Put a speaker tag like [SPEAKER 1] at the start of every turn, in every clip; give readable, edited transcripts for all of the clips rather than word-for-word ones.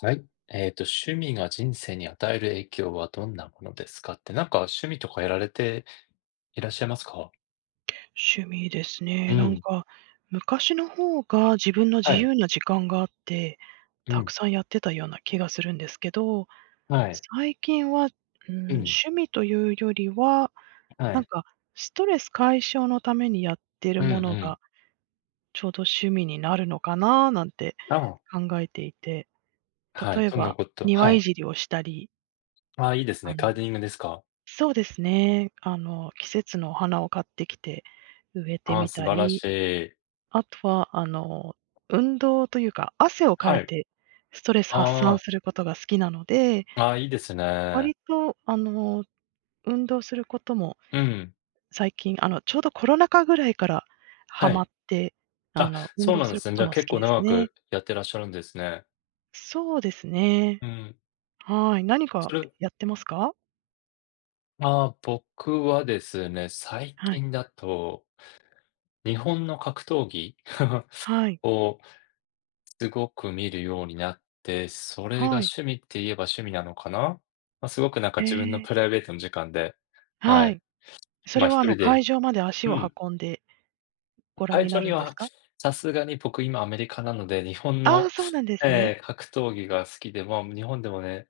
[SPEAKER 1] はい。趣味が人生に与える影響はどんなものですかって、なんか趣味とかやられていらっしゃいますか？
[SPEAKER 2] 趣味です
[SPEAKER 1] う
[SPEAKER 2] ね。なん
[SPEAKER 1] ん。
[SPEAKER 2] か、昔の方が自分の
[SPEAKER 1] は
[SPEAKER 2] 自
[SPEAKER 1] い。
[SPEAKER 2] 由な時間があって、
[SPEAKER 1] う
[SPEAKER 2] たく
[SPEAKER 1] ん。
[SPEAKER 2] さんやってたような気がするんですけど、
[SPEAKER 1] はい。
[SPEAKER 2] 最近は、うん、
[SPEAKER 1] うん。
[SPEAKER 2] 趣味というよりは、
[SPEAKER 1] は
[SPEAKER 2] なん
[SPEAKER 1] い。
[SPEAKER 2] かストレス解消のためにやってる
[SPEAKER 1] うんう
[SPEAKER 2] もの
[SPEAKER 1] ん。
[SPEAKER 2] が、ちょうど趣味になるのかななんて
[SPEAKER 1] ああ、
[SPEAKER 2] 考えていて、
[SPEAKER 1] はい。
[SPEAKER 2] 例え
[SPEAKER 1] どんな
[SPEAKER 2] ば
[SPEAKER 1] こと？は
[SPEAKER 2] 庭い
[SPEAKER 1] い。
[SPEAKER 2] じりをしたり、
[SPEAKER 1] ああ、いいですね。
[SPEAKER 2] あ
[SPEAKER 1] ガー
[SPEAKER 2] の
[SPEAKER 1] デニングですか？
[SPEAKER 2] そうですね、季節のお花を買ってきて植えて
[SPEAKER 1] ああ、
[SPEAKER 2] み
[SPEAKER 1] 素
[SPEAKER 2] た
[SPEAKER 1] 晴らし
[SPEAKER 2] り。
[SPEAKER 1] い。
[SPEAKER 2] あとは、運動というか、汗をか
[SPEAKER 1] は
[SPEAKER 2] い
[SPEAKER 1] い。
[SPEAKER 2] てストレス発散
[SPEAKER 1] あ
[SPEAKER 2] することが好きなので、
[SPEAKER 1] あ、ああ、いいですね。
[SPEAKER 2] 割と、運動することも
[SPEAKER 1] うん。
[SPEAKER 2] 最近、ちょうどコロナ禍ぐらいからハ
[SPEAKER 1] は
[SPEAKER 2] マ
[SPEAKER 1] い。
[SPEAKER 2] って、
[SPEAKER 1] あ、
[SPEAKER 2] 運
[SPEAKER 1] そう
[SPEAKER 2] 動
[SPEAKER 1] なん
[SPEAKER 2] す
[SPEAKER 1] で
[SPEAKER 2] る
[SPEAKER 1] す
[SPEAKER 2] こ
[SPEAKER 1] ね。じ
[SPEAKER 2] と
[SPEAKER 1] ゃあ
[SPEAKER 2] も好
[SPEAKER 1] 結
[SPEAKER 2] き
[SPEAKER 1] 構
[SPEAKER 2] です
[SPEAKER 1] 長
[SPEAKER 2] ね。
[SPEAKER 1] くやってらっしゃるんですね。
[SPEAKER 2] そうです
[SPEAKER 1] う
[SPEAKER 2] ね。
[SPEAKER 1] ん。
[SPEAKER 2] はい。何
[SPEAKER 1] そ
[SPEAKER 2] か
[SPEAKER 1] れ
[SPEAKER 2] やってますか？
[SPEAKER 1] ああ、僕はですね、最
[SPEAKER 2] はい。
[SPEAKER 1] 近だと日本の格闘技
[SPEAKER 2] はい。
[SPEAKER 1] をすごく見るようになって、それが
[SPEAKER 2] はい。
[SPEAKER 1] 趣味って言えば趣味なのかな、まあ、すごくなんか
[SPEAKER 2] え
[SPEAKER 1] 自分のプラ
[SPEAKER 2] え。
[SPEAKER 1] イベートの時間で、は
[SPEAKER 2] は
[SPEAKER 1] い。
[SPEAKER 2] い。そ
[SPEAKER 1] ま
[SPEAKER 2] れ
[SPEAKER 1] あ一
[SPEAKER 2] は、
[SPEAKER 1] 人で、
[SPEAKER 2] 会場まで足
[SPEAKER 1] う
[SPEAKER 2] を
[SPEAKER 1] ん。
[SPEAKER 2] 運んでご覧
[SPEAKER 1] 会
[SPEAKER 2] に
[SPEAKER 1] 長
[SPEAKER 2] なる
[SPEAKER 1] に
[SPEAKER 2] んです
[SPEAKER 1] は、
[SPEAKER 2] か？
[SPEAKER 1] さすがに僕今アメリカなので、日本
[SPEAKER 2] ああー、
[SPEAKER 1] の、
[SPEAKER 2] そうなんですね。
[SPEAKER 1] 格闘技が好きで、まあ日本でもね、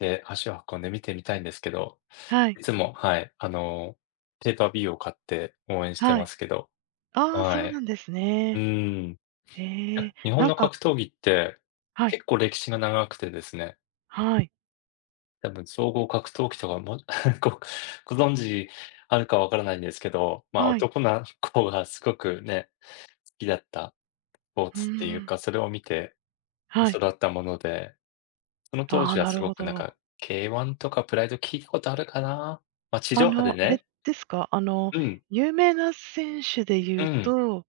[SPEAKER 1] 足を運んで見てみたいんですけど、
[SPEAKER 2] はい。
[SPEAKER 1] いつも、はい、ペーパービューを買って応援して
[SPEAKER 2] は
[SPEAKER 1] ま
[SPEAKER 2] い。
[SPEAKER 1] すけど、
[SPEAKER 2] ああ、そ
[SPEAKER 1] は
[SPEAKER 2] うな
[SPEAKER 1] い。
[SPEAKER 2] んです
[SPEAKER 1] う
[SPEAKER 2] ね。
[SPEAKER 1] ん。
[SPEAKER 2] え
[SPEAKER 1] や、
[SPEAKER 2] え、
[SPEAKER 1] 日本
[SPEAKER 2] なん
[SPEAKER 1] の
[SPEAKER 2] か
[SPEAKER 1] 格闘技って、
[SPEAKER 2] はい、
[SPEAKER 1] 結構歴史が長くてですね、
[SPEAKER 2] はい、
[SPEAKER 1] 多分総合格闘技とかも ごご存知あるかわからないんですけど、まあ、
[SPEAKER 2] はい。
[SPEAKER 1] 男の子がすごくね、好きだったスポー
[SPEAKER 2] うー
[SPEAKER 1] ツっていう
[SPEAKER 2] ん、
[SPEAKER 1] か、それを見て
[SPEAKER 2] はい。
[SPEAKER 1] 育ったもので、その当
[SPEAKER 2] ああ、
[SPEAKER 1] 時は
[SPEAKER 2] な
[SPEAKER 1] す
[SPEAKER 2] る
[SPEAKER 1] ご
[SPEAKER 2] ほ
[SPEAKER 1] くなん
[SPEAKER 2] ど。
[SPEAKER 1] か、K1 とかプライド聞いたことあるかな？ま、地上波で
[SPEAKER 2] あれ
[SPEAKER 1] ね。
[SPEAKER 2] ですか、
[SPEAKER 1] うん、
[SPEAKER 2] 有名な選手で
[SPEAKER 1] う
[SPEAKER 2] 言う
[SPEAKER 1] ん、
[SPEAKER 2] と、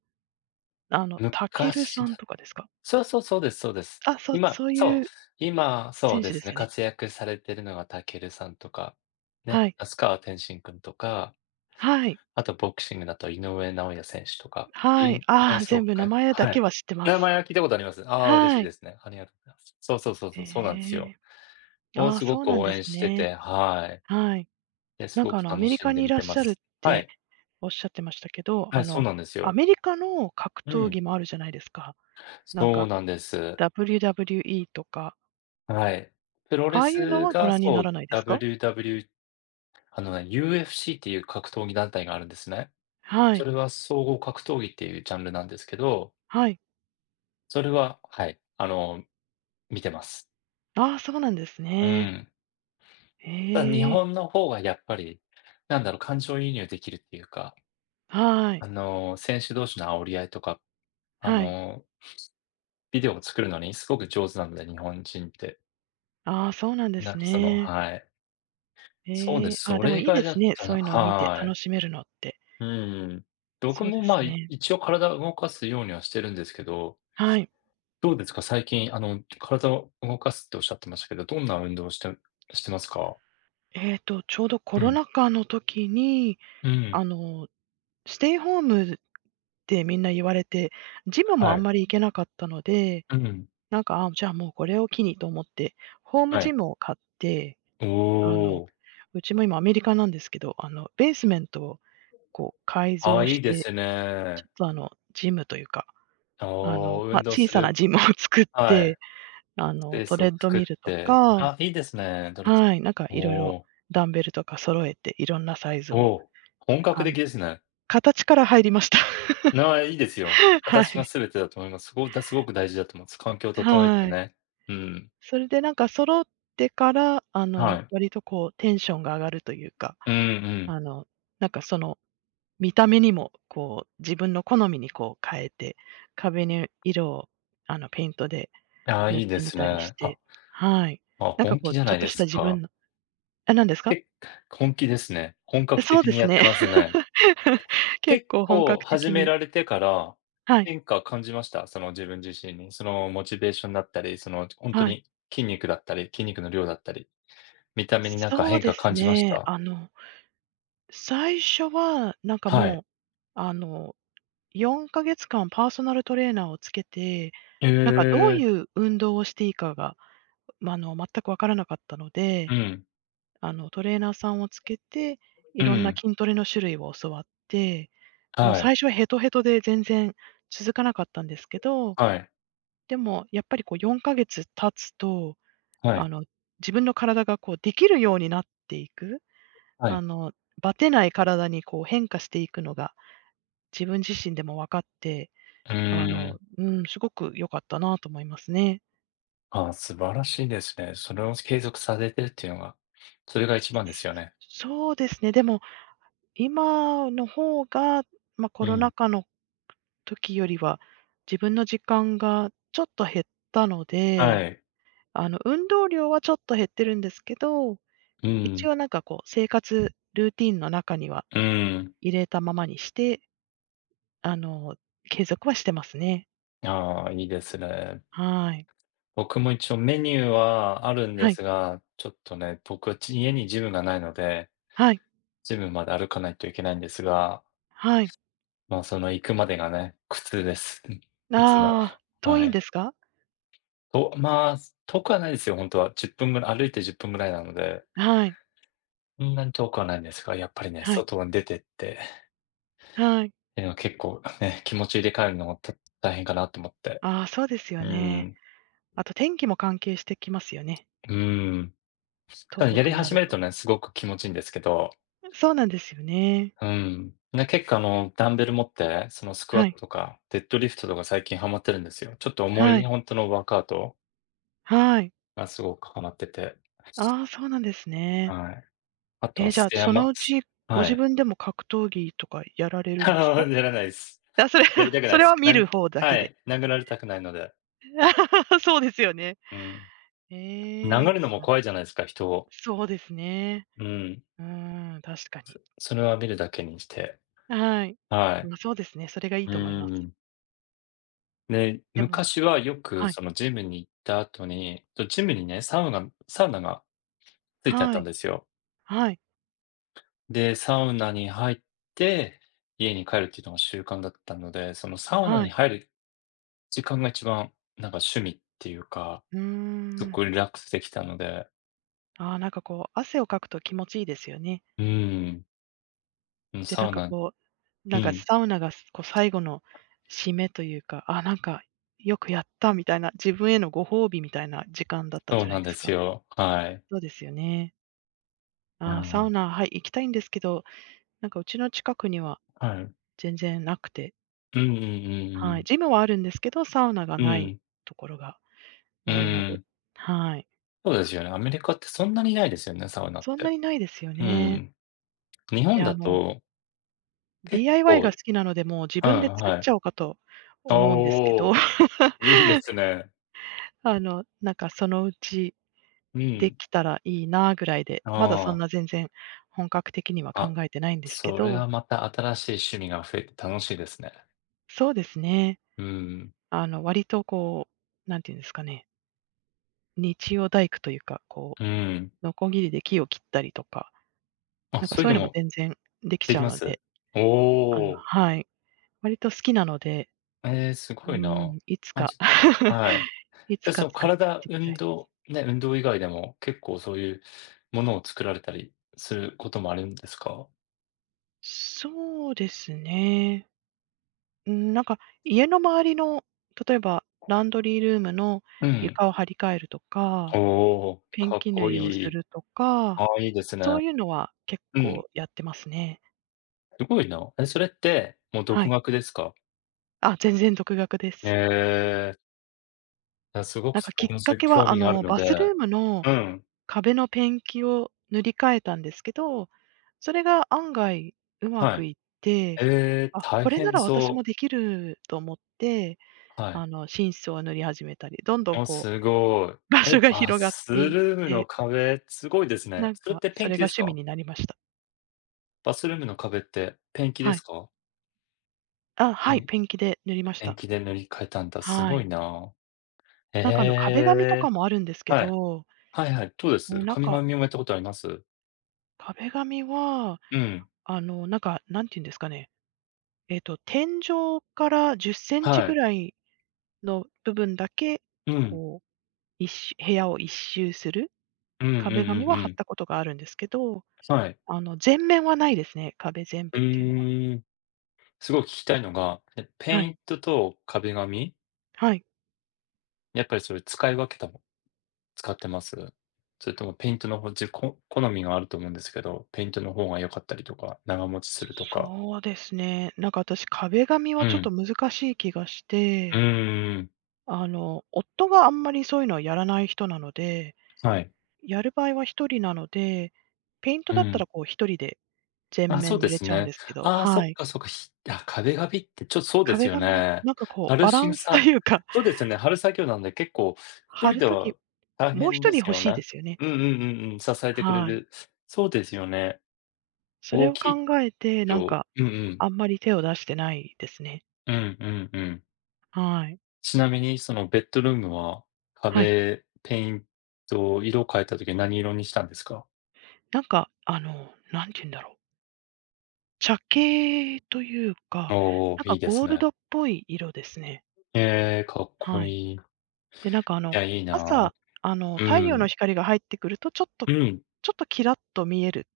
[SPEAKER 2] タケル
[SPEAKER 1] 昔
[SPEAKER 2] さんとかですか？
[SPEAKER 1] そうそう、そうですそうです。
[SPEAKER 2] あ、そう
[SPEAKER 1] 今
[SPEAKER 2] そう
[SPEAKER 1] そ
[SPEAKER 2] いう
[SPEAKER 1] う、今、そう
[SPEAKER 2] 選
[SPEAKER 1] で
[SPEAKER 2] 手で
[SPEAKER 1] すね、
[SPEAKER 2] すよね。
[SPEAKER 1] 活躍されてるのがケルさんとか、ね、
[SPEAKER 2] はい、
[SPEAKER 1] 那須川天心君とか、
[SPEAKER 2] はい、
[SPEAKER 1] あとボクシングだと井上尚弥選手とか、
[SPEAKER 2] は
[SPEAKER 1] い
[SPEAKER 2] い。
[SPEAKER 1] んね、
[SPEAKER 2] ああ、
[SPEAKER 1] すご
[SPEAKER 2] 全
[SPEAKER 1] く
[SPEAKER 2] 部
[SPEAKER 1] か
[SPEAKER 2] 名
[SPEAKER 1] い
[SPEAKER 2] 前だ
[SPEAKER 1] は
[SPEAKER 2] け
[SPEAKER 1] い。
[SPEAKER 2] は知ってま
[SPEAKER 1] 名
[SPEAKER 2] す。
[SPEAKER 1] 前は聞いたことあります。ああ、嬉し
[SPEAKER 2] は
[SPEAKER 1] い
[SPEAKER 2] い。
[SPEAKER 1] ですね。ありがとうございます。そうそうそう
[SPEAKER 2] え
[SPEAKER 1] そう、そうなんですよ。
[SPEAKER 2] え。
[SPEAKER 1] を
[SPEAKER 2] ああ、
[SPEAKER 1] すご
[SPEAKER 2] そう
[SPEAKER 1] く
[SPEAKER 2] なん
[SPEAKER 1] 応
[SPEAKER 2] です
[SPEAKER 1] 援して
[SPEAKER 2] ね。
[SPEAKER 1] て、はい。
[SPEAKER 2] はい。
[SPEAKER 1] で、す
[SPEAKER 2] なん
[SPEAKER 1] ご
[SPEAKER 2] か、
[SPEAKER 1] く
[SPEAKER 2] ア
[SPEAKER 1] 楽
[SPEAKER 2] メリ
[SPEAKER 1] しん
[SPEAKER 2] カ
[SPEAKER 1] で
[SPEAKER 2] にい
[SPEAKER 1] 見
[SPEAKER 2] らっ
[SPEAKER 1] てま
[SPEAKER 2] しゃるっ
[SPEAKER 1] す。は
[SPEAKER 2] て
[SPEAKER 1] い。
[SPEAKER 2] おっしゃってましたけど、
[SPEAKER 1] はい、そうなんです
[SPEAKER 2] ア
[SPEAKER 1] よ。
[SPEAKER 2] メリカの格
[SPEAKER 1] う
[SPEAKER 2] 闘
[SPEAKER 1] ん。
[SPEAKER 2] 技もあるじゃないですか。なん
[SPEAKER 1] そう
[SPEAKER 2] か、
[SPEAKER 1] なんです。
[SPEAKER 2] WWE とか、
[SPEAKER 1] はい。プロレ
[SPEAKER 2] ああいうの
[SPEAKER 1] ス
[SPEAKER 2] はご
[SPEAKER 1] が
[SPEAKER 2] 覧に
[SPEAKER 1] そ
[SPEAKER 2] なら
[SPEAKER 1] う、
[SPEAKER 2] ないですか？
[SPEAKER 1] WW、 あのね、UFC っていう格闘技団体があるんですね。
[SPEAKER 2] は
[SPEAKER 1] そ
[SPEAKER 2] い、
[SPEAKER 1] れは総合格闘技っていうジャンルなんですけど、
[SPEAKER 2] はい。
[SPEAKER 1] それははい、あの、見てます。
[SPEAKER 2] ああ、そうなんです
[SPEAKER 1] う
[SPEAKER 2] ね。
[SPEAKER 1] ん。
[SPEAKER 2] へ
[SPEAKER 1] ただ日
[SPEAKER 2] え、
[SPEAKER 1] 本の方がやっぱり、なんだろう、感情移入できるっていうか、
[SPEAKER 2] はい、
[SPEAKER 1] あの、選手同士の煽り合いとか、あ
[SPEAKER 2] はい。
[SPEAKER 1] の、ビデオを作るのにすごく上手なので、日本人って。
[SPEAKER 2] ああ、そうなんで
[SPEAKER 1] なん
[SPEAKER 2] す
[SPEAKER 1] かその
[SPEAKER 2] ね。
[SPEAKER 1] はい。そうで
[SPEAKER 2] ええ、
[SPEAKER 1] す。
[SPEAKER 2] あ、
[SPEAKER 1] そ
[SPEAKER 2] で
[SPEAKER 1] れ
[SPEAKER 2] も
[SPEAKER 1] 以
[SPEAKER 2] いい
[SPEAKER 1] 外
[SPEAKER 2] で
[SPEAKER 1] だ
[SPEAKER 2] す
[SPEAKER 1] っ
[SPEAKER 2] ね、
[SPEAKER 1] た
[SPEAKER 2] そ
[SPEAKER 1] ら
[SPEAKER 2] ういうのを見て
[SPEAKER 1] はい。
[SPEAKER 2] 楽しめるのって。
[SPEAKER 1] うん。僕
[SPEAKER 2] そう
[SPEAKER 1] も
[SPEAKER 2] で
[SPEAKER 1] ま
[SPEAKER 2] す
[SPEAKER 1] あ、
[SPEAKER 2] ね。
[SPEAKER 1] 一応体を動かすようにはしてるんですけど、
[SPEAKER 2] はい。
[SPEAKER 1] どうですか、最近、あの、体を動かすっておっしゃってましたけど、どんな運動をしてますか？
[SPEAKER 2] えっと、ちょうどコ
[SPEAKER 1] う
[SPEAKER 2] ロ
[SPEAKER 1] ん。
[SPEAKER 2] ナ禍の時に、
[SPEAKER 1] うん。
[SPEAKER 2] あのステイホームってみんな言われて、ジムも
[SPEAKER 1] は
[SPEAKER 2] あん
[SPEAKER 1] い。
[SPEAKER 2] まり行けなかったので、
[SPEAKER 1] うん。
[SPEAKER 2] なんか、あ、じゃあもうこれを機にと思って、ホーム
[SPEAKER 1] は
[SPEAKER 2] ジ
[SPEAKER 1] い。
[SPEAKER 2] ムを買って、
[SPEAKER 1] お
[SPEAKER 2] あの、
[SPEAKER 1] お。
[SPEAKER 2] うちも今アメリカなんですけど、ベースメントをこう改
[SPEAKER 1] あ、
[SPEAKER 2] 造
[SPEAKER 1] い
[SPEAKER 2] し
[SPEAKER 1] いで
[SPEAKER 2] て、
[SPEAKER 1] す
[SPEAKER 2] ちょ
[SPEAKER 1] ね。
[SPEAKER 2] っとジムというか、
[SPEAKER 1] お、あ、運
[SPEAKER 2] ま、
[SPEAKER 1] 動
[SPEAKER 2] 小
[SPEAKER 1] す
[SPEAKER 2] さな
[SPEAKER 1] る
[SPEAKER 2] ジムを作っ
[SPEAKER 1] はい、
[SPEAKER 2] て、
[SPEAKER 1] スペー
[SPEAKER 2] ト
[SPEAKER 1] ス
[SPEAKER 2] レッ
[SPEAKER 1] を
[SPEAKER 2] ド
[SPEAKER 1] 作っ
[SPEAKER 2] ミルと
[SPEAKER 1] て。
[SPEAKER 2] か、
[SPEAKER 1] あ、いいですね、ドルチ
[SPEAKER 2] は
[SPEAKER 1] ェ。
[SPEAKER 2] い、なんかいろい
[SPEAKER 1] お
[SPEAKER 2] ろ
[SPEAKER 1] お、
[SPEAKER 2] ダンベルとか揃えて、いろんなサイズを、
[SPEAKER 1] おー本格
[SPEAKER 2] あの、
[SPEAKER 1] 的ですね。
[SPEAKER 2] 形から入りました。
[SPEAKER 1] なあ、いいですよ。
[SPEAKER 2] は
[SPEAKER 1] 形が
[SPEAKER 2] い。
[SPEAKER 1] 全てだと思います。すごだすごく大事だと思います。環境を整えて
[SPEAKER 2] はい。
[SPEAKER 1] ね。うん。
[SPEAKER 2] それでなんか揃ってから、
[SPEAKER 1] はい。
[SPEAKER 2] 割とこうテンションが上がるというか、
[SPEAKER 1] うんうん。
[SPEAKER 2] あの、なんかその、見た目にもこう自分の好みにこう変えて、壁に色をペイントで
[SPEAKER 1] ああ、
[SPEAKER 2] 塗
[SPEAKER 1] い
[SPEAKER 2] っ
[SPEAKER 1] いで
[SPEAKER 2] てみ
[SPEAKER 1] す
[SPEAKER 2] たりし
[SPEAKER 1] ね。あ、
[SPEAKER 2] て、はい。
[SPEAKER 1] あ、
[SPEAKER 2] なんか
[SPEAKER 1] 本
[SPEAKER 2] こ
[SPEAKER 1] 気
[SPEAKER 2] うち
[SPEAKER 1] じゃな
[SPEAKER 2] ょっ
[SPEAKER 1] い
[SPEAKER 2] と
[SPEAKER 1] で
[SPEAKER 2] し
[SPEAKER 1] す
[SPEAKER 2] た自分
[SPEAKER 1] か。
[SPEAKER 2] のえ、何ですか？
[SPEAKER 1] け本気ですね。本格
[SPEAKER 2] そう
[SPEAKER 1] 的
[SPEAKER 2] で
[SPEAKER 1] に
[SPEAKER 2] す
[SPEAKER 1] やって
[SPEAKER 2] ね。
[SPEAKER 1] ますね。
[SPEAKER 2] 結
[SPEAKER 1] 結
[SPEAKER 2] 構本
[SPEAKER 1] 構
[SPEAKER 2] 格
[SPEAKER 1] 始
[SPEAKER 2] 的
[SPEAKER 1] め
[SPEAKER 2] に
[SPEAKER 1] られてから、
[SPEAKER 2] はい、
[SPEAKER 1] 変化感じました？その自分自身に。そのモチベーションだったり、そのほんと
[SPEAKER 2] はい。
[SPEAKER 1] に筋肉だったり、筋肉の量だったり、見た目になんか
[SPEAKER 2] そう
[SPEAKER 1] 変
[SPEAKER 2] で
[SPEAKER 1] 化
[SPEAKER 2] す
[SPEAKER 1] 感じまし
[SPEAKER 2] ね。
[SPEAKER 1] た？
[SPEAKER 2] 最初はなんか
[SPEAKER 1] は
[SPEAKER 2] も
[SPEAKER 1] い。
[SPEAKER 2] う、あの4か月間パーソナルトレーナーをつけて、
[SPEAKER 1] へ
[SPEAKER 2] なんかどう
[SPEAKER 1] え。
[SPEAKER 2] いう運動をしていいかが、ま、全くわからなかったの
[SPEAKER 1] う
[SPEAKER 2] で、
[SPEAKER 1] ん。
[SPEAKER 2] トレーナーさんをつけて、い
[SPEAKER 1] う
[SPEAKER 2] ろんな
[SPEAKER 1] ん。
[SPEAKER 2] 筋トレの種類を教わって、もう
[SPEAKER 1] はい。
[SPEAKER 2] 最初はヘトヘトで全然続かなかったんですけど、
[SPEAKER 1] はい。
[SPEAKER 2] でもやっぱりこう4か月経つと、
[SPEAKER 1] は
[SPEAKER 2] あ
[SPEAKER 1] い。
[SPEAKER 2] の、自分の体がこうできるようになっていく、
[SPEAKER 1] は
[SPEAKER 2] あ
[SPEAKER 1] い。
[SPEAKER 2] の、バテない体にこう変化していくのが自分自身でも分かって
[SPEAKER 1] うーん。
[SPEAKER 2] うん、すごく良かったなと思いますね。
[SPEAKER 1] ああ、素晴らしいですね。それを継続されてるっていうのが、それが一番ですよね。
[SPEAKER 2] そうですね、でも、今の方が、まあ、
[SPEAKER 1] う
[SPEAKER 2] コロ
[SPEAKER 1] ん。
[SPEAKER 2] ナ禍の時よりは、自分の時間がちょっと減ったの
[SPEAKER 1] は
[SPEAKER 2] で、
[SPEAKER 1] い。
[SPEAKER 2] 運動量はちょっと減ってるんですけど、
[SPEAKER 1] う
[SPEAKER 2] 一
[SPEAKER 1] ん。
[SPEAKER 2] 応なんかこう、生活ルーティンの中には
[SPEAKER 1] うん。
[SPEAKER 2] 入れたままにして、あの、継続はしてますね。
[SPEAKER 1] ああ、いいですね。
[SPEAKER 2] はい。
[SPEAKER 1] 僕も一応メニューはあるんで
[SPEAKER 2] はい。
[SPEAKER 1] すが、ちょっとね、僕はち家にジムがないので、
[SPEAKER 2] はい。
[SPEAKER 1] ジムまで歩かないといけないんですが、
[SPEAKER 2] はい。
[SPEAKER 1] まあ、その行くまでがね、苦痛です。うん、
[SPEAKER 2] あ
[SPEAKER 1] いつも。
[SPEAKER 2] あ、遠
[SPEAKER 1] は
[SPEAKER 2] いんで
[SPEAKER 1] い。
[SPEAKER 2] すか？
[SPEAKER 1] と、まあ、遠くはないですよ、本当は。10分ぐらい歩いて10分ぐらいなので、
[SPEAKER 2] はい。
[SPEAKER 1] そんなに遠くはないんですが、やっぱりね、
[SPEAKER 2] はい。
[SPEAKER 1] 外に出てって、っ
[SPEAKER 2] はい。
[SPEAKER 1] ていうのは結構ね、気持ち入れ替えるのが大変かなと思って。
[SPEAKER 2] ああ、そうです
[SPEAKER 1] う
[SPEAKER 2] よね。
[SPEAKER 1] ん。
[SPEAKER 2] あと天気も関係してきますよね。
[SPEAKER 1] うん。
[SPEAKER 2] 徒
[SPEAKER 1] ただ
[SPEAKER 2] 歩
[SPEAKER 1] や
[SPEAKER 2] と
[SPEAKER 1] り
[SPEAKER 2] な
[SPEAKER 1] 始
[SPEAKER 2] る
[SPEAKER 1] める
[SPEAKER 2] と。
[SPEAKER 1] とね、すごく気持ちいいんですけど。
[SPEAKER 2] そうなんですよね。
[SPEAKER 1] うん。ね、結構あの、ダンベル持って、そのスクワ
[SPEAKER 2] は
[SPEAKER 1] ット
[SPEAKER 2] い。
[SPEAKER 1] とか、デッドリフトとか最近ハマってるんですよ。ちょっと重
[SPEAKER 2] は
[SPEAKER 1] い
[SPEAKER 2] い。
[SPEAKER 1] 本当のワークアウト
[SPEAKER 2] はい。
[SPEAKER 1] がすごくハマってて。
[SPEAKER 2] ああ、そうなんですね。
[SPEAKER 1] はい。あとは
[SPEAKER 2] え、じ
[SPEAKER 1] ス
[SPEAKER 2] ゃあ、
[SPEAKER 1] テア
[SPEAKER 2] そ
[SPEAKER 1] マ
[SPEAKER 2] の
[SPEAKER 1] ッ
[SPEAKER 2] う
[SPEAKER 1] クス
[SPEAKER 2] ちご
[SPEAKER 1] は
[SPEAKER 2] 自
[SPEAKER 1] い。
[SPEAKER 2] 分でも格闘技とかやられるんですか？
[SPEAKER 1] やらないです。
[SPEAKER 2] あ、それ
[SPEAKER 1] やりた くな
[SPEAKER 2] そ
[SPEAKER 1] いで
[SPEAKER 2] れ
[SPEAKER 1] す。
[SPEAKER 2] は見る方だ
[SPEAKER 1] は
[SPEAKER 2] けで。
[SPEAKER 1] い、殴られたくないので。
[SPEAKER 2] そうですよね。
[SPEAKER 1] うん。
[SPEAKER 2] え
[SPEAKER 1] 殴
[SPEAKER 2] え、
[SPEAKER 1] るのも
[SPEAKER 2] ま、
[SPEAKER 1] 怖いじゃないですか、人を。
[SPEAKER 2] そうですね。
[SPEAKER 1] うん。
[SPEAKER 2] うーん、確かに。
[SPEAKER 1] それは見るだけにして。
[SPEAKER 2] はい。
[SPEAKER 1] はい。
[SPEAKER 2] ま、そうですね、それがいい
[SPEAKER 1] う
[SPEAKER 2] と思います。
[SPEAKER 1] ん。で、
[SPEAKER 2] でも
[SPEAKER 1] 昔はよく
[SPEAKER 2] はい。
[SPEAKER 1] そのジムに行った後に、ジムにね、サウナがついてあっ
[SPEAKER 2] は
[SPEAKER 1] たん
[SPEAKER 2] い。
[SPEAKER 1] ですよ。
[SPEAKER 2] はい。
[SPEAKER 1] で、サウナに入って、家に帰るっていうのが習慣だったので、そのサウナ
[SPEAKER 2] は
[SPEAKER 1] に
[SPEAKER 2] い。
[SPEAKER 1] 入る時間が一番、なんか趣味っていうか、
[SPEAKER 2] うー
[SPEAKER 1] すご
[SPEAKER 2] ん。
[SPEAKER 1] くリラックスできたので、
[SPEAKER 2] ああ、なんかこう、汗をかくと気持ちいいですよね。
[SPEAKER 1] うーん、うん、
[SPEAKER 2] で、
[SPEAKER 1] サ
[SPEAKER 2] なん
[SPEAKER 1] ウ
[SPEAKER 2] か
[SPEAKER 1] ナ
[SPEAKER 2] こう、
[SPEAKER 1] う
[SPEAKER 2] なんか
[SPEAKER 1] ん、
[SPEAKER 2] サウナがこう最後の締めというか、あ、なんかよくやったみたいな、自分へのご褒美みたいな時間だったん
[SPEAKER 1] そう
[SPEAKER 2] じゃな
[SPEAKER 1] な
[SPEAKER 2] い
[SPEAKER 1] ん
[SPEAKER 2] で
[SPEAKER 1] で
[SPEAKER 2] す
[SPEAKER 1] す
[SPEAKER 2] か？
[SPEAKER 1] よ。はい。
[SPEAKER 2] そうですよね。
[SPEAKER 1] いや
[SPEAKER 2] ああ、サ
[SPEAKER 1] ー、
[SPEAKER 2] ウナ、はい、行きたいんですけど、なんかうちの近くには
[SPEAKER 1] はい。
[SPEAKER 2] 全然なくて、
[SPEAKER 1] うんうんうんう
[SPEAKER 2] はい、
[SPEAKER 1] ん。
[SPEAKER 2] ジムはあるんですけど、サウナが
[SPEAKER 1] う
[SPEAKER 2] ない
[SPEAKER 1] ん、
[SPEAKER 2] ところが
[SPEAKER 1] う
[SPEAKER 2] 多いので、
[SPEAKER 1] ん。
[SPEAKER 2] はい。
[SPEAKER 1] そうですよね。アメリカってそんなにないですよね、サウナっ
[SPEAKER 2] そんな
[SPEAKER 1] て。
[SPEAKER 2] にないですよ
[SPEAKER 1] う
[SPEAKER 2] ね。
[SPEAKER 1] ん。日
[SPEAKER 2] で、
[SPEAKER 1] 本だと結
[SPEAKER 2] DIY が
[SPEAKER 1] 構
[SPEAKER 2] 好きなので、もう自
[SPEAKER 1] う
[SPEAKER 2] 分で
[SPEAKER 1] ん、
[SPEAKER 2] 作っ
[SPEAKER 1] はい。
[SPEAKER 2] ちゃおうかと
[SPEAKER 1] お
[SPEAKER 2] 思うんですけど、
[SPEAKER 1] お、いいですね。
[SPEAKER 2] なんかそのうち
[SPEAKER 1] う
[SPEAKER 2] で
[SPEAKER 1] ん。
[SPEAKER 2] きたらいいなぐらいで、まだそ
[SPEAKER 1] あ
[SPEAKER 2] んな
[SPEAKER 1] あ。
[SPEAKER 2] 全然本格的には考
[SPEAKER 1] あ、
[SPEAKER 2] えてないんですけ
[SPEAKER 1] それ
[SPEAKER 2] ど、
[SPEAKER 1] はまた新しい趣味が増えて楽しいですね。
[SPEAKER 2] そうですね。
[SPEAKER 1] うん。
[SPEAKER 2] 割とこう、なんていうんですかね、日曜大工というか、こ
[SPEAKER 1] うん。
[SPEAKER 2] う、ノコギリで木を切ったりとか、
[SPEAKER 1] あ、
[SPEAKER 2] なんか
[SPEAKER 1] それ
[SPEAKER 2] そうい
[SPEAKER 1] で
[SPEAKER 2] うのも
[SPEAKER 1] も
[SPEAKER 2] 全然でき
[SPEAKER 1] で
[SPEAKER 2] ち
[SPEAKER 1] き
[SPEAKER 2] ゃう
[SPEAKER 1] ま
[SPEAKER 2] の
[SPEAKER 1] す？
[SPEAKER 2] で、
[SPEAKER 1] おお、
[SPEAKER 2] はい。割と好きなので、
[SPEAKER 1] ええ、す
[SPEAKER 2] う
[SPEAKER 1] ごいな。
[SPEAKER 2] ん、いつ
[SPEAKER 1] あ、
[SPEAKER 2] か
[SPEAKER 1] はい。
[SPEAKER 2] いつ
[SPEAKER 1] じゃ、
[SPEAKER 2] か
[SPEAKER 1] その
[SPEAKER 2] 作っ
[SPEAKER 1] 体、
[SPEAKER 2] てみた
[SPEAKER 1] 運
[SPEAKER 2] い。
[SPEAKER 1] 動、ね、運動以外でも結構そういうものを作られたりすることもあるんですか？
[SPEAKER 2] そうですね。うん、なんか家の周りの、例えばランドリールームの
[SPEAKER 1] うん。
[SPEAKER 2] 床を張り替えるとか、
[SPEAKER 1] おお、
[SPEAKER 2] ペン
[SPEAKER 1] かっ
[SPEAKER 2] キ塗
[SPEAKER 1] こ
[SPEAKER 2] りを
[SPEAKER 1] い
[SPEAKER 2] す
[SPEAKER 1] い。
[SPEAKER 2] るとか、
[SPEAKER 1] ああ、いいですね。
[SPEAKER 2] そういうのは結
[SPEAKER 1] うん、
[SPEAKER 2] 構やってますね。
[SPEAKER 1] すごいな。え、それってもう
[SPEAKER 2] は
[SPEAKER 1] 独
[SPEAKER 2] い。
[SPEAKER 1] 学ですか？
[SPEAKER 2] あ、全然独学で
[SPEAKER 1] え
[SPEAKER 2] す。
[SPEAKER 1] え、あ、すご
[SPEAKER 2] な
[SPEAKER 1] く
[SPEAKER 2] んかきっ
[SPEAKER 1] 僕もそ
[SPEAKER 2] か
[SPEAKER 1] ういう
[SPEAKER 2] け
[SPEAKER 1] 興
[SPEAKER 2] は、
[SPEAKER 1] 味があるの
[SPEAKER 2] バスル
[SPEAKER 1] で
[SPEAKER 2] ームの
[SPEAKER 1] うん。
[SPEAKER 2] 壁のペンキを塗り替えたんですけど、それが案外うま
[SPEAKER 1] は
[SPEAKER 2] く
[SPEAKER 1] い。
[SPEAKER 2] いって、
[SPEAKER 1] えー
[SPEAKER 2] あ、
[SPEAKER 1] 大
[SPEAKER 2] これな
[SPEAKER 1] 変
[SPEAKER 2] ら私
[SPEAKER 1] そ
[SPEAKER 2] も
[SPEAKER 1] う。
[SPEAKER 2] できると思って、
[SPEAKER 1] はい。
[SPEAKER 2] 寝室を塗り始めたり、どんどん
[SPEAKER 1] あ、
[SPEAKER 2] こ
[SPEAKER 1] すご
[SPEAKER 2] う場
[SPEAKER 1] い。え、
[SPEAKER 2] 所が
[SPEAKER 1] バ
[SPEAKER 2] 広がっ
[SPEAKER 1] ス
[SPEAKER 2] ていっ
[SPEAKER 1] ルームの
[SPEAKER 2] て
[SPEAKER 1] 壁、すごいですね。
[SPEAKER 2] なん
[SPEAKER 1] それっ
[SPEAKER 2] か、
[SPEAKER 1] てペ
[SPEAKER 2] そ
[SPEAKER 1] ン
[SPEAKER 2] れ
[SPEAKER 1] キ
[SPEAKER 2] が
[SPEAKER 1] です
[SPEAKER 2] 趣味
[SPEAKER 1] か？
[SPEAKER 2] になりました。
[SPEAKER 1] バスルームの壁ってペンキで
[SPEAKER 2] は
[SPEAKER 1] す
[SPEAKER 2] い。
[SPEAKER 1] か？
[SPEAKER 2] あ、
[SPEAKER 1] ペ
[SPEAKER 2] はい、
[SPEAKER 1] ン
[SPEAKER 2] ペンキで塗りまし
[SPEAKER 1] ペン
[SPEAKER 2] た。
[SPEAKER 1] キで塗り替えたんだ、す
[SPEAKER 2] は
[SPEAKER 1] ごい
[SPEAKER 2] い。
[SPEAKER 1] な。
[SPEAKER 2] なんか、壁紙と
[SPEAKER 1] え
[SPEAKER 2] か
[SPEAKER 1] ー、
[SPEAKER 2] もあるんですけど、
[SPEAKER 1] はいはいはい、そうで
[SPEAKER 2] も
[SPEAKER 1] す。
[SPEAKER 2] う、なんか、
[SPEAKER 1] 紙もやったことあります。
[SPEAKER 2] 壁紙は、
[SPEAKER 1] うん。
[SPEAKER 2] なんか、なんて言うんですかね、えっと、天井から10センチ
[SPEAKER 1] は
[SPEAKER 2] ぐ
[SPEAKER 1] い。
[SPEAKER 2] らいの部分だけ、
[SPEAKER 1] うん。
[SPEAKER 2] こう、部屋を一周する
[SPEAKER 1] うんうんう
[SPEAKER 2] 壁紙
[SPEAKER 1] ん
[SPEAKER 2] は
[SPEAKER 1] う
[SPEAKER 2] 貼っ
[SPEAKER 1] ん。
[SPEAKER 2] たことがあるんですけど、
[SPEAKER 1] はい。
[SPEAKER 2] 全面はないですね、壁全
[SPEAKER 1] う
[SPEAKER 2] 部っていうのは。
[SPEAKER 1] ーん、すごい聞きたいのが、え、ペ
[SPEAKER 2] は
[SPEAKER 1] イ
[SPEAKER 2] い。
[SPEAKER 1] ントと壁紙、
[SPEAKER 2] はい。
[SPEAKER 1] やっぱりそれ使い分けた使ってます？それともペイントの方好みがあると思うんですけど、ペイントの方が良かったりとか、長持ちするとか。
[SPEAKER 2] そうですね。なんか私、壁紙
[SPEAKER 1] う
[SPEAKER 2] はちょっと
[SPEAKER 1] ん。
[SPEAKER 2] 難しい気がし
[SPEAKER 1] うん
[SPEAKER 2] て、
[SPEAKER 1] うんん。
[SPEAKER 2] 夫があんまりそういうのはやらない人なので、
[SPEAKER 1] はい。
[SPEAKER 2] やる場合は一人なので、ペイント
[SPEAKER 1] う
[SPEAKER 2] だった
[SPEAKER 1] ん。
[SPEAKER 2] らこう一人で全
[SPEAKER 1] あ、そう
[SPEAKER 2] 面塗
[SPEAKER 1] で
[SPEAKER 2] れ
[SPEAKER 1] す
[SPEAKER 2] ちゃうん
[SPEAKER 1] ね。
[SPEAKER 2] ですけど、
[SPEAKER 1] ああ、そ
[SPEAKER 2] は
[SPEAKER 1] っ
[SPEAKER 2] い。
[SPEAKER 1] かそっか。ひあ、壁紙ってちょっとそうです
[SPEAKER 2] 壁
[SPEAKER 1] よ
[SPEAKER 2] 紙だと
[SPEAKER 1] ね。
[SPEAKER 2] なんかこう
[SPEAKER 1] 春
[SPEAKER 2] バラ
[SPEAKER 1] しぐ
[SPEAKER 2] ンスと
[SPEAKER 1] さ
[SPEAKER 2] いうか、
[SPEAKER 1] そうで すよね、春作業なんで結構一
[SPEAKER 2] 貼
[SPEAKER 1] 人
[SPEAKER 2] る
[SPEAKER 1] では
[SPEAKER 2] 時、
[SPEAKER 1] 大
[SPEAKER 2] もう
[SPEAKER 1] 変
[SPEAKER 2] 一
[SPEAKER 1] で
[SPEAKER 2] 人
[SPEAKER 1] す
[SPEAKER 2] 欲
[SPEAKER 1] よ
[SPEAKER 2] しい
[SPEAKER 1] ね。
[SPEAKER 2] ですよね。
[SPEAKER 1] うんうんうんうん、支えてくれ
[SPEAKER 2] はい。
[SPEAKER 1] る。そうですよね。
[SPEAKER 2] それ
[SPEAKER 1] 大
[SPEAKER 2] を
[SPEAKER 1] きい
[SPEAKER 2] 考えて、なん
[SPEAKER 1] と
[SPEAKER 2] か、
[SPEAKER 1] うんうん。
[SPEAKER 2] あんまり手を出してないですね。
[SPEAKER 1] うんうんうん。
[SPEAKER 2] はい。
[SPEAKER 1] ちなみに、そのベッドルームは、
[SPEAKER 2] はい。
[SPEAKER 1] 壁、ペイント、色変えた時何色にしたんですか？
[SPEAKER 2] なんか、何て言うんだろう。茶系というか、
[SPEAKER 1] おお、
[SPEAKER 2] なん
[SPEAKER 1] い
[SPEAKER 2] か
[SPEAKER 1] いです
[SPEAKER 2] ゴール
[SPEAKER 1] ね。
[SPEAKER 2] ドっぽい色ですね。
[SPEAKER 1] ええ、かっこ
[SPEAKER 2] はい。
[SPEAKER 1] いい。い
[SPEAKER 2] で、なんか
[SPEAKER 1] や、いいな。
[SPEAKER 2] 朝、
[SPEAKER 1] う
[SPEAKER 2] 太陽の
[SPEAKER 1] ん。
[SPEAKER 2] 光が入ってくると、
[SPEAKER 1] うん。
[SPEAKER 2] ちょっとキラッと見える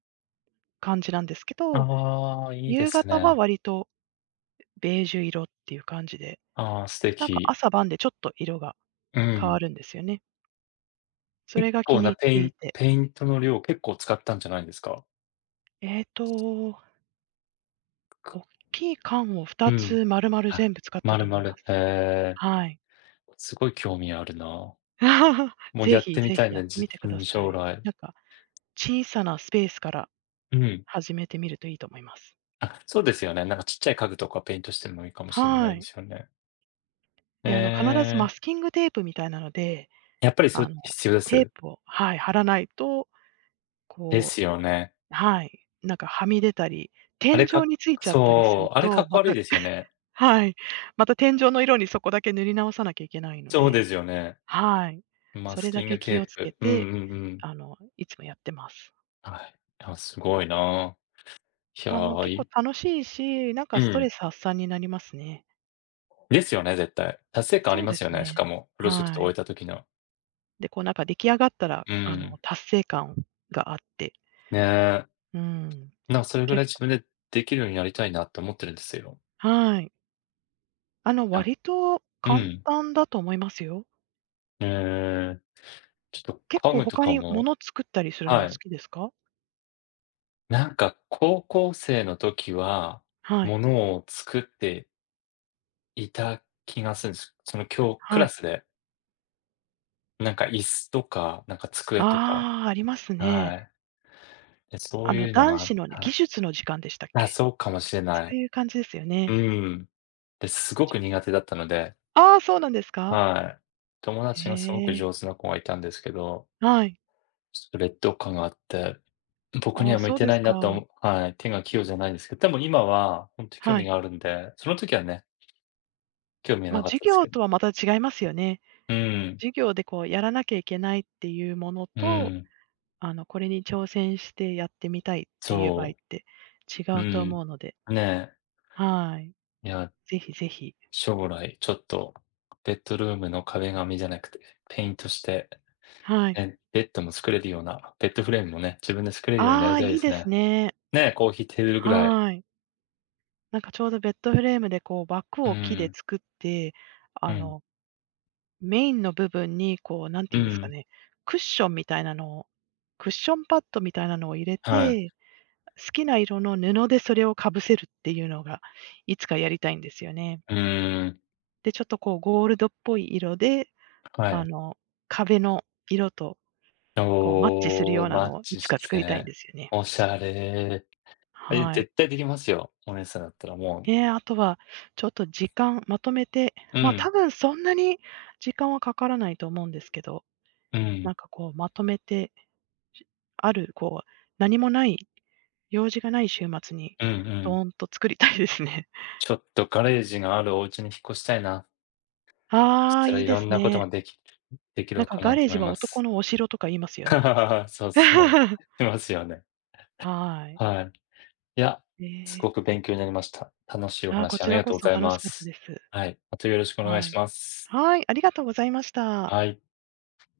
[SPEAKER 2] 感じなんですけど、
[SPEAKER 1] ああ、いいで
[SPEAKER 2] 夕
[SPEAKER 1] す
[SPEAKER 2] 方は
[SPEAKER 1] ね。
[SPEAKER 2] 割とベージュ色っていう感じで、
[SPEAKER 1] ああ、素
[SPEAKER 2] なんか
[SPEAKER 1] 敵。
[SPEAKER 2] 朝晩でちょっと色が
[SPEAKER 1] う
[SPEAKER 2] 変わ
[SPEAKER 1] ん。
[SPEAKER 2] るんですよね。そ
[SPEAKER 1] 結
[SPEAKER 2] れが気
[SPEAKER 1] 構な
[SPEAKER 2] に入っていて。
[SPEAKER 1] ペイントの量、結構使ったんじゃないんですか？
[SPEAKER 2] えっと、
[SPEAKER 1] く
[SPEAKER 2] 大きい缶を
[SPEAKER 1] う
[SPEAKER 2] 2
[SPEAKER 1] ん。
[SPEAKER 2] つ丸々
[SPEAKER 1] あ、
[SPEAKER 2] 全部使った
[SPEAKER 1] ま
[SPEAKER 2] と
[SPEAKER 1] る
[SPEAKER 2] 思
[SPEAKER 1] ま
[SPEAKER 2] いま
[SPEAKER 1] る
[SPEAKER 2] す。
[SPEAKER 1] へえ、
[SPEAKER 2] はい。
[SPEAKER 1] すごい興味あるな。もうや
[SPEAKER 2] ぜ
[SPEAKER 1] っ
[SPEAKER 2] ひ
[SPEAKER 1] てみ
[SPEAKER 2] ぜ
[SPEAKER 1] た
[SPEAKER 2] ひ
[SPEAKER 1] い
[SPEAKER 2] やっ
[SPEAKER 1] ね、
[SPEAKER 2] てみて
[SPEAKER 1] う
[SPEAKER 2] くだ
[SPEAKER 1] ん、
[SPEAKER 2] さ
[SPEAKER 1] 将
[SPEAKER 2] い。
[SPEAKER 1] 来。
[SPEAKER 2] なんか小さなスペースから
[SPEAKER 1] うん。
[SPEAKER 2] 始めてみるといいと思います。
[SPEAKER 1] あ、そうですよね。なんかちっちゃい家具とかペイントしてもいいかもしれな
[SPEAKER 2] は
[SPEAKER 1] いで
[SPEAKER 2] い。
[SPEAKER 1] すよね。え
[SPEAKER 2] で、必ずマ
[SPEAKER 1] え、
[SPEAKER 2] スキングテープみたいなので、
[SPEAKER 1] やっぱりそ
[SPEAKER 2] あ
[SPEAKER 1] れ
[SPEAKER 2] の、
[SPEAKER 1] 必要で
[SPEAKER 2] テー
[SPEAKER 1] す。
[SPEAKER 2] プを、はい、貼らないと、
[SPEAKER 1] で
[SPEAKER 2] こ
[SPEAKER 1] すよね。
[SPEAKER 2] う、はい、なんかはみ出たり、
[SPEAKER 1] あ
[SPEAKER 2] 天
[SPEAKER 1] れ
[SPEAKER 2] 井
[SPEAKER 1] か
[SPEAKER 2] についちゃったりする
[SPEAKER 1] そう、あれか
[SPEAKER 2] と、
[SPEAKER 1] っこ
[SPEAKER 2] ま
[SPEAKER 1] 悪
[SPEAKER 2] た
[SPEAKER 1] いですよ ね。
[SPEAKER 2] はい、また天井の色にそこだけ塗り直さなきゃいけないの
[SPEAKER 1] そう
[SPEAKER 2] で、
[SPEAKER 1] ですよね。
[SPEAKER 2] はい。
[SPEAKER 1] マ
[SPEAKER 2] そ
[SPEAKER 1] ス
[SPEAKER 2] れだ
[SPEAKER 1] キン
[SPEAKER 2] け
[SPEAKER 1] グ
[SPEAKER 2] 気を
[SPEAKER 1] テー
[SPEAKER 2] つけ
[SPEAKER 1] プ。うんう
[SPEAKER 2] て、
[SPEAKER 1] んうん。
[SPEAKER 2] いつもやってます。
[SPEAKER 1] はい。あ、すごいな。いや、
[SPEAKER 2] 結構
[SPEAKER 1] い
[SPEAKER 2] 楽しいし、なん
[SPEAKER 1] う
[SPEAKER 2] かストレ
[SPEAKER 1] ん。
[SPEAKER 2] ス発散になりますね。
[SPEAKER 1] ですよね、絶対。達成感あり
[SPEAKER 2] そう
[SPEAKER 1] ま
[SPEAKER 2] で
[SPEAKER 1] す
[SPEAKER 2] す
[SPEAKER 1] よね、しか
[SPEAKER 2] ね。
[SPEAKER 1] も、プロジェク
[SPEAKER 2] は
[SPEAKER 1] ト終
[SPEAKER 2] い。
[SPEAKER 1] えた時の。
[SPEAKER 2] で、こうなんか出来上がったら、
[SPEAKER 1] うん。
[SPEAKER 2] 達成感があって、
[SPEAKER 1] ねえ。
[SPEAKER 2] うん、
[SPEAKER 1] なんかそれぐら
[SPEAKER 2] 結
[SPEAKER 1] い自
[SPEAKER 2] 構
[SPEAKER 1] 分でできるようになりたいなって思ってるんですよ。
[SPEAKER 2] はい。
[SPEAKER 1] あ、
[SPEAKER 2] 割と
[SPEAKER 1] う
[SPEAKER 2] 簡
[SPEAKER 1] ん。
[SPEAKER 2] 単だと思いますよ。
[SPEAKER 1] ええ、ちょっと
[SPEAKER 2] 結
[SPEAKER 1] 家
[SPEAKER 2] 構
[SPEAKER 1] 具と
[SPEAKER 2] 他
[SPEAKER 1] か
[SPEAKER 2] に
[SPEAKER 1] も
[SPEAKER 2] 物作ったりするの
[SPEAKER 1] は
[SPEAKER 2] は好
[SPEAKER 1] い。
[SPEAKER 2] きですか？
[SPEAKER 1] なんか高校生の時は、
[SPEAKER 2] は
[SPEAKER 1] も
[SPEAKER 2] い、
[SPEAKER 1] のを作っていた気がするんです。その今日ク
[SPEAKER 2] は
[SPEAKER 1] ラ
[SPEAKER 2] い。
[SPEAKER 1] スで、なんか椅子とか、なんか机とか、
[SPEAKER 2] ああ、あります
[SPEAKER 1] は
[SPEAKER 2] ね。
[SPEAKER 1] い。で、そういうの
[SPEAKER 2] 男
[SPEAKER 1] が
[SPEAKER 2] 子のね
[SPEAKER 1] あ
[SPEAKER 2] 技
[SPEAKER 1] い。
[SPEAKER 2] 術の時間でしたっ
[SPEAKER 1] あ、
[SPEAKER 2] け？
[SPEAKER 1] そうかもしれ
[SPEAKER 2] そ
[SPEAKER 1] な
[SPEAKER 2] う
[SPEAKER 1] い。
[SPEAKER 2] いう感じですよ
[SPEAKER 1] う
[SPEAKER 2] ね。
[SPEAKER 1] ん。で、すご
[SPEAKER 2] ちょ
[SPEAKER 1] く苦手だったので、
[SPEAKER 2] ああ、そうなんですか？
[SPEAKER 1] はい。友
[SPEAKER 2] へ
[SPEAKER 1] 達がすごく
[SPEAKER 2] え、
[SPEAKER 1] 上手な子がいたんですけど、
[SPEAKER 2] はい。
[SPEAKER 1] ちょっと劣等感があって、僕に
[SPEAKER 2] あ
[SPEAKER 1] は
[SPEAKER 2] あ、
[SPEAKER 1] 向い
[SPEAKER 2] そう
[SPEAKER 1] て
[SPEAKER 2] で
[SPEAKER 1] な
[SPEAKER 2] す
[SPEAKER 1] いなと
[SPEAKER 2] か。
[SPEAKER 1] 思うはい、手が器用じゃないんですけど、でも今は本当に興
[SPEAKER 2] は
[SPEAKER 1] 味
[SPEAKER 2] い。
[SPEAKER 1] があるんで、その時はね、興味は
[SPEAKER 2] ま
[SPEAKER 1] な
[SPEAKER 2] あ、
[SPEAKER 1] かっ
[SPEAKER 2] 授
[SPEAKER 1] たです
[SPEAKER 2] 業
[SPEAKER 1] け
[SPEAKER 2] と
[SPEAKER 1] ど
[SPEAKER 2] はまた違いますよね。
[SPEAKER 1] うん、
[SPEAKER 2] 授業でこうやらなきゃいけないっていうもの
[SPEAKER 1] う
[SPEAKER 2] と
[SPEAKER 1] ん、
[SPEAKER 2] これに挑戦してやってみたいっていう場合っ
[SPEAKER 1] そ
[SPEAKER 2] て違
[SPEAKER 1] う、う
[SPEAKER 2] うと
[SPEAKER 1] ん。
[SPEAKER 2] 思うので、
[SPEAKER 1] ねえ、
[SPEAKER 2] はい。
[SPEAKER 1] いや、
[SPEAKER 2] ぜひぜひ。
[SPEAKER 1] 将来ちょっとベッドルームの壁紙じゃなくて、ペイントして、
[SPEAKER 2] はい。
[SPEAKER 1] ね、ベッドも作れるような、ベッドフレームもね、自分で作れるようにな
[SPEAKER 2] あ
[SPEAKER 1] り
[SPEAKER 2] あ、
[SPEAKER 1] たい
[SPEAKER 2] い
[SPEAKER 1] で
[SPEAKER 2] い
[SPEAKER 1] す
[SPEAKER 2] で
[SPEAKER 1] ね。
[SPEAKER 2] すね。
[SPEAKER 1] ねえ、コーヒーテーブルぐらい。
[SPEAKER 2] はい。なんかちょうどベッドフレームでこう枠
[SPEAKER 1] う
[SPEAKER 2] を木で
[SPEAKER 1] ん、
[SPEAKER 2] 作って、
[SPEAKER 1] う
[SPEAKER 2] あ
[SPEAKER 1] ん、
[SPEAKER 2] の、メインの部分にこう、なんて
[SPEAKER 1] う
[SPEAKER 2] いうんですか
[SPEAKER 1] ん、
[SPEAKER 2] ね、クッションみたいなのをクッションパッドみたいなのを入れ
[SPEAKER 1] はい。
[SPEAKER 2] て、好きな色の布でそれをかぶせるっていうのが、いつかやりたいんですよね。
[SPEAKER 1] うん、
[SPEAKER 2] で、ちょっとこうゴールドっぽい色で
[SPEAKER 1] は
[SPEAKER 2] あ
[SPEAKER 1] い。
[SPEAKER 2] の、壁の色と、こう、マッチする
[SPEAKER 1] お
[SPEAKER 2] よ
[SPEAKER 1] ー
[SPEAKER 2] うな
[SPEAKER 1] マッ
[SPEAKER 2] のをい
[SPEAKER 1] チ
[SPEAKER 2] つ
[SPEAKER 1] し
[SPEAKER 2] か作りたいん
[SPEAKER 1] て、
[SPEAKER 2] ですよね。
[SPEAKER 1] おしゃれ。え、
[SPEAKER 2] はい。
[SPEAKER 1] 絶対できますよ、お姉さんだったらもう。
[SPEAKER 2] で、あとは、ちょっと時間まとめて、
[SPEAKER 1] う
[SPEAKER 2] ま、
[SPEAKER 1] ん、
[SPEAKER 2] 多分そんなに時間はかからないと思うんですけど、
[SPEAKER 1] う
[SPEAKER 2] なん
[SPEAKER 1] ん、
[SPEAKER 2] かこうまとめて、しある、こう、何もない、用事がない週末に
[SPEAKER 1] うんう
[SPEAKER 2] ド
[SPEAKER 1] ん。
[SPEAKER 2] ーンと作りたいですね。
[SPEAKER 1] ちょっとガレージがあるお家に引っ越したいな。そし
[SPEAKER 2] ああ、
[SPEAKER 1] たら
[SPEAKER 2] いい
[SPEAKER 1] い
[SPEAKER 2] で
[SPEAKER 1] ろん
[SPEAKER 2] す
[SPEAKER 1] なことが
[SPEAKER 2] ね。
[SPEAKER 1] でき
[SPEAKER 2] なん
[SPEAKER 1] る
[SPEAKER 2] か
[SPEAKER 1] か
[SPEAKER 2] ガ
[SPEAKER 1] な
[SPEAKER 2] レ
[SPEAKER 1] と
[SPEAKER 2] ー
[SPEAKER 1] 思
[SPEAKER 2] ジ
[SPEAKER 1] い
[SPEAKER 2] は
[SPEAKER 1] ま
[SPEAKER 2] 男
[SPEAKER 1] す。
[SPEAKER 2] のお城とか言いますよね。
[SPEAKER 1] そうそ う。いますよね。
[SPEAKER 2] はい。
[SPEAKER 1] はい。いや、
[SPEAKER 2] え
[SPEAKER 1] す
[SPEAKER 2] え。
[SPEAKER 1] ごく勉強になりました。楽しいお
[SPEAKER 2] ああ、こ
[SPEAKER 1] 話あ
[SPEAKER 2] ち
[SPEAKER 1] り
[SPEAKER 2] ら
[SPEAKER 1] がと
[SPEAKER 2] こ
[SPEAKER 1] うご
[SPEAKER 2] そ
[SPEAKER 1] ざい
[SPEAKER 2] 楽し
[SPEAKER 1] ま
[SPEAKER 2] かった
[SPEAKER 1] す。
[SPEAKER 2] です。
[SPEAKER 1] はい、またよろしくお願い
[SPEAKER 2] は
[SPEAKER 1] し
[SPEAKER 2] い。
[SPEAKER 1] ます。
[SPEAKER 2] はい、ありがとうございました。
[SPEAKER 1] はい。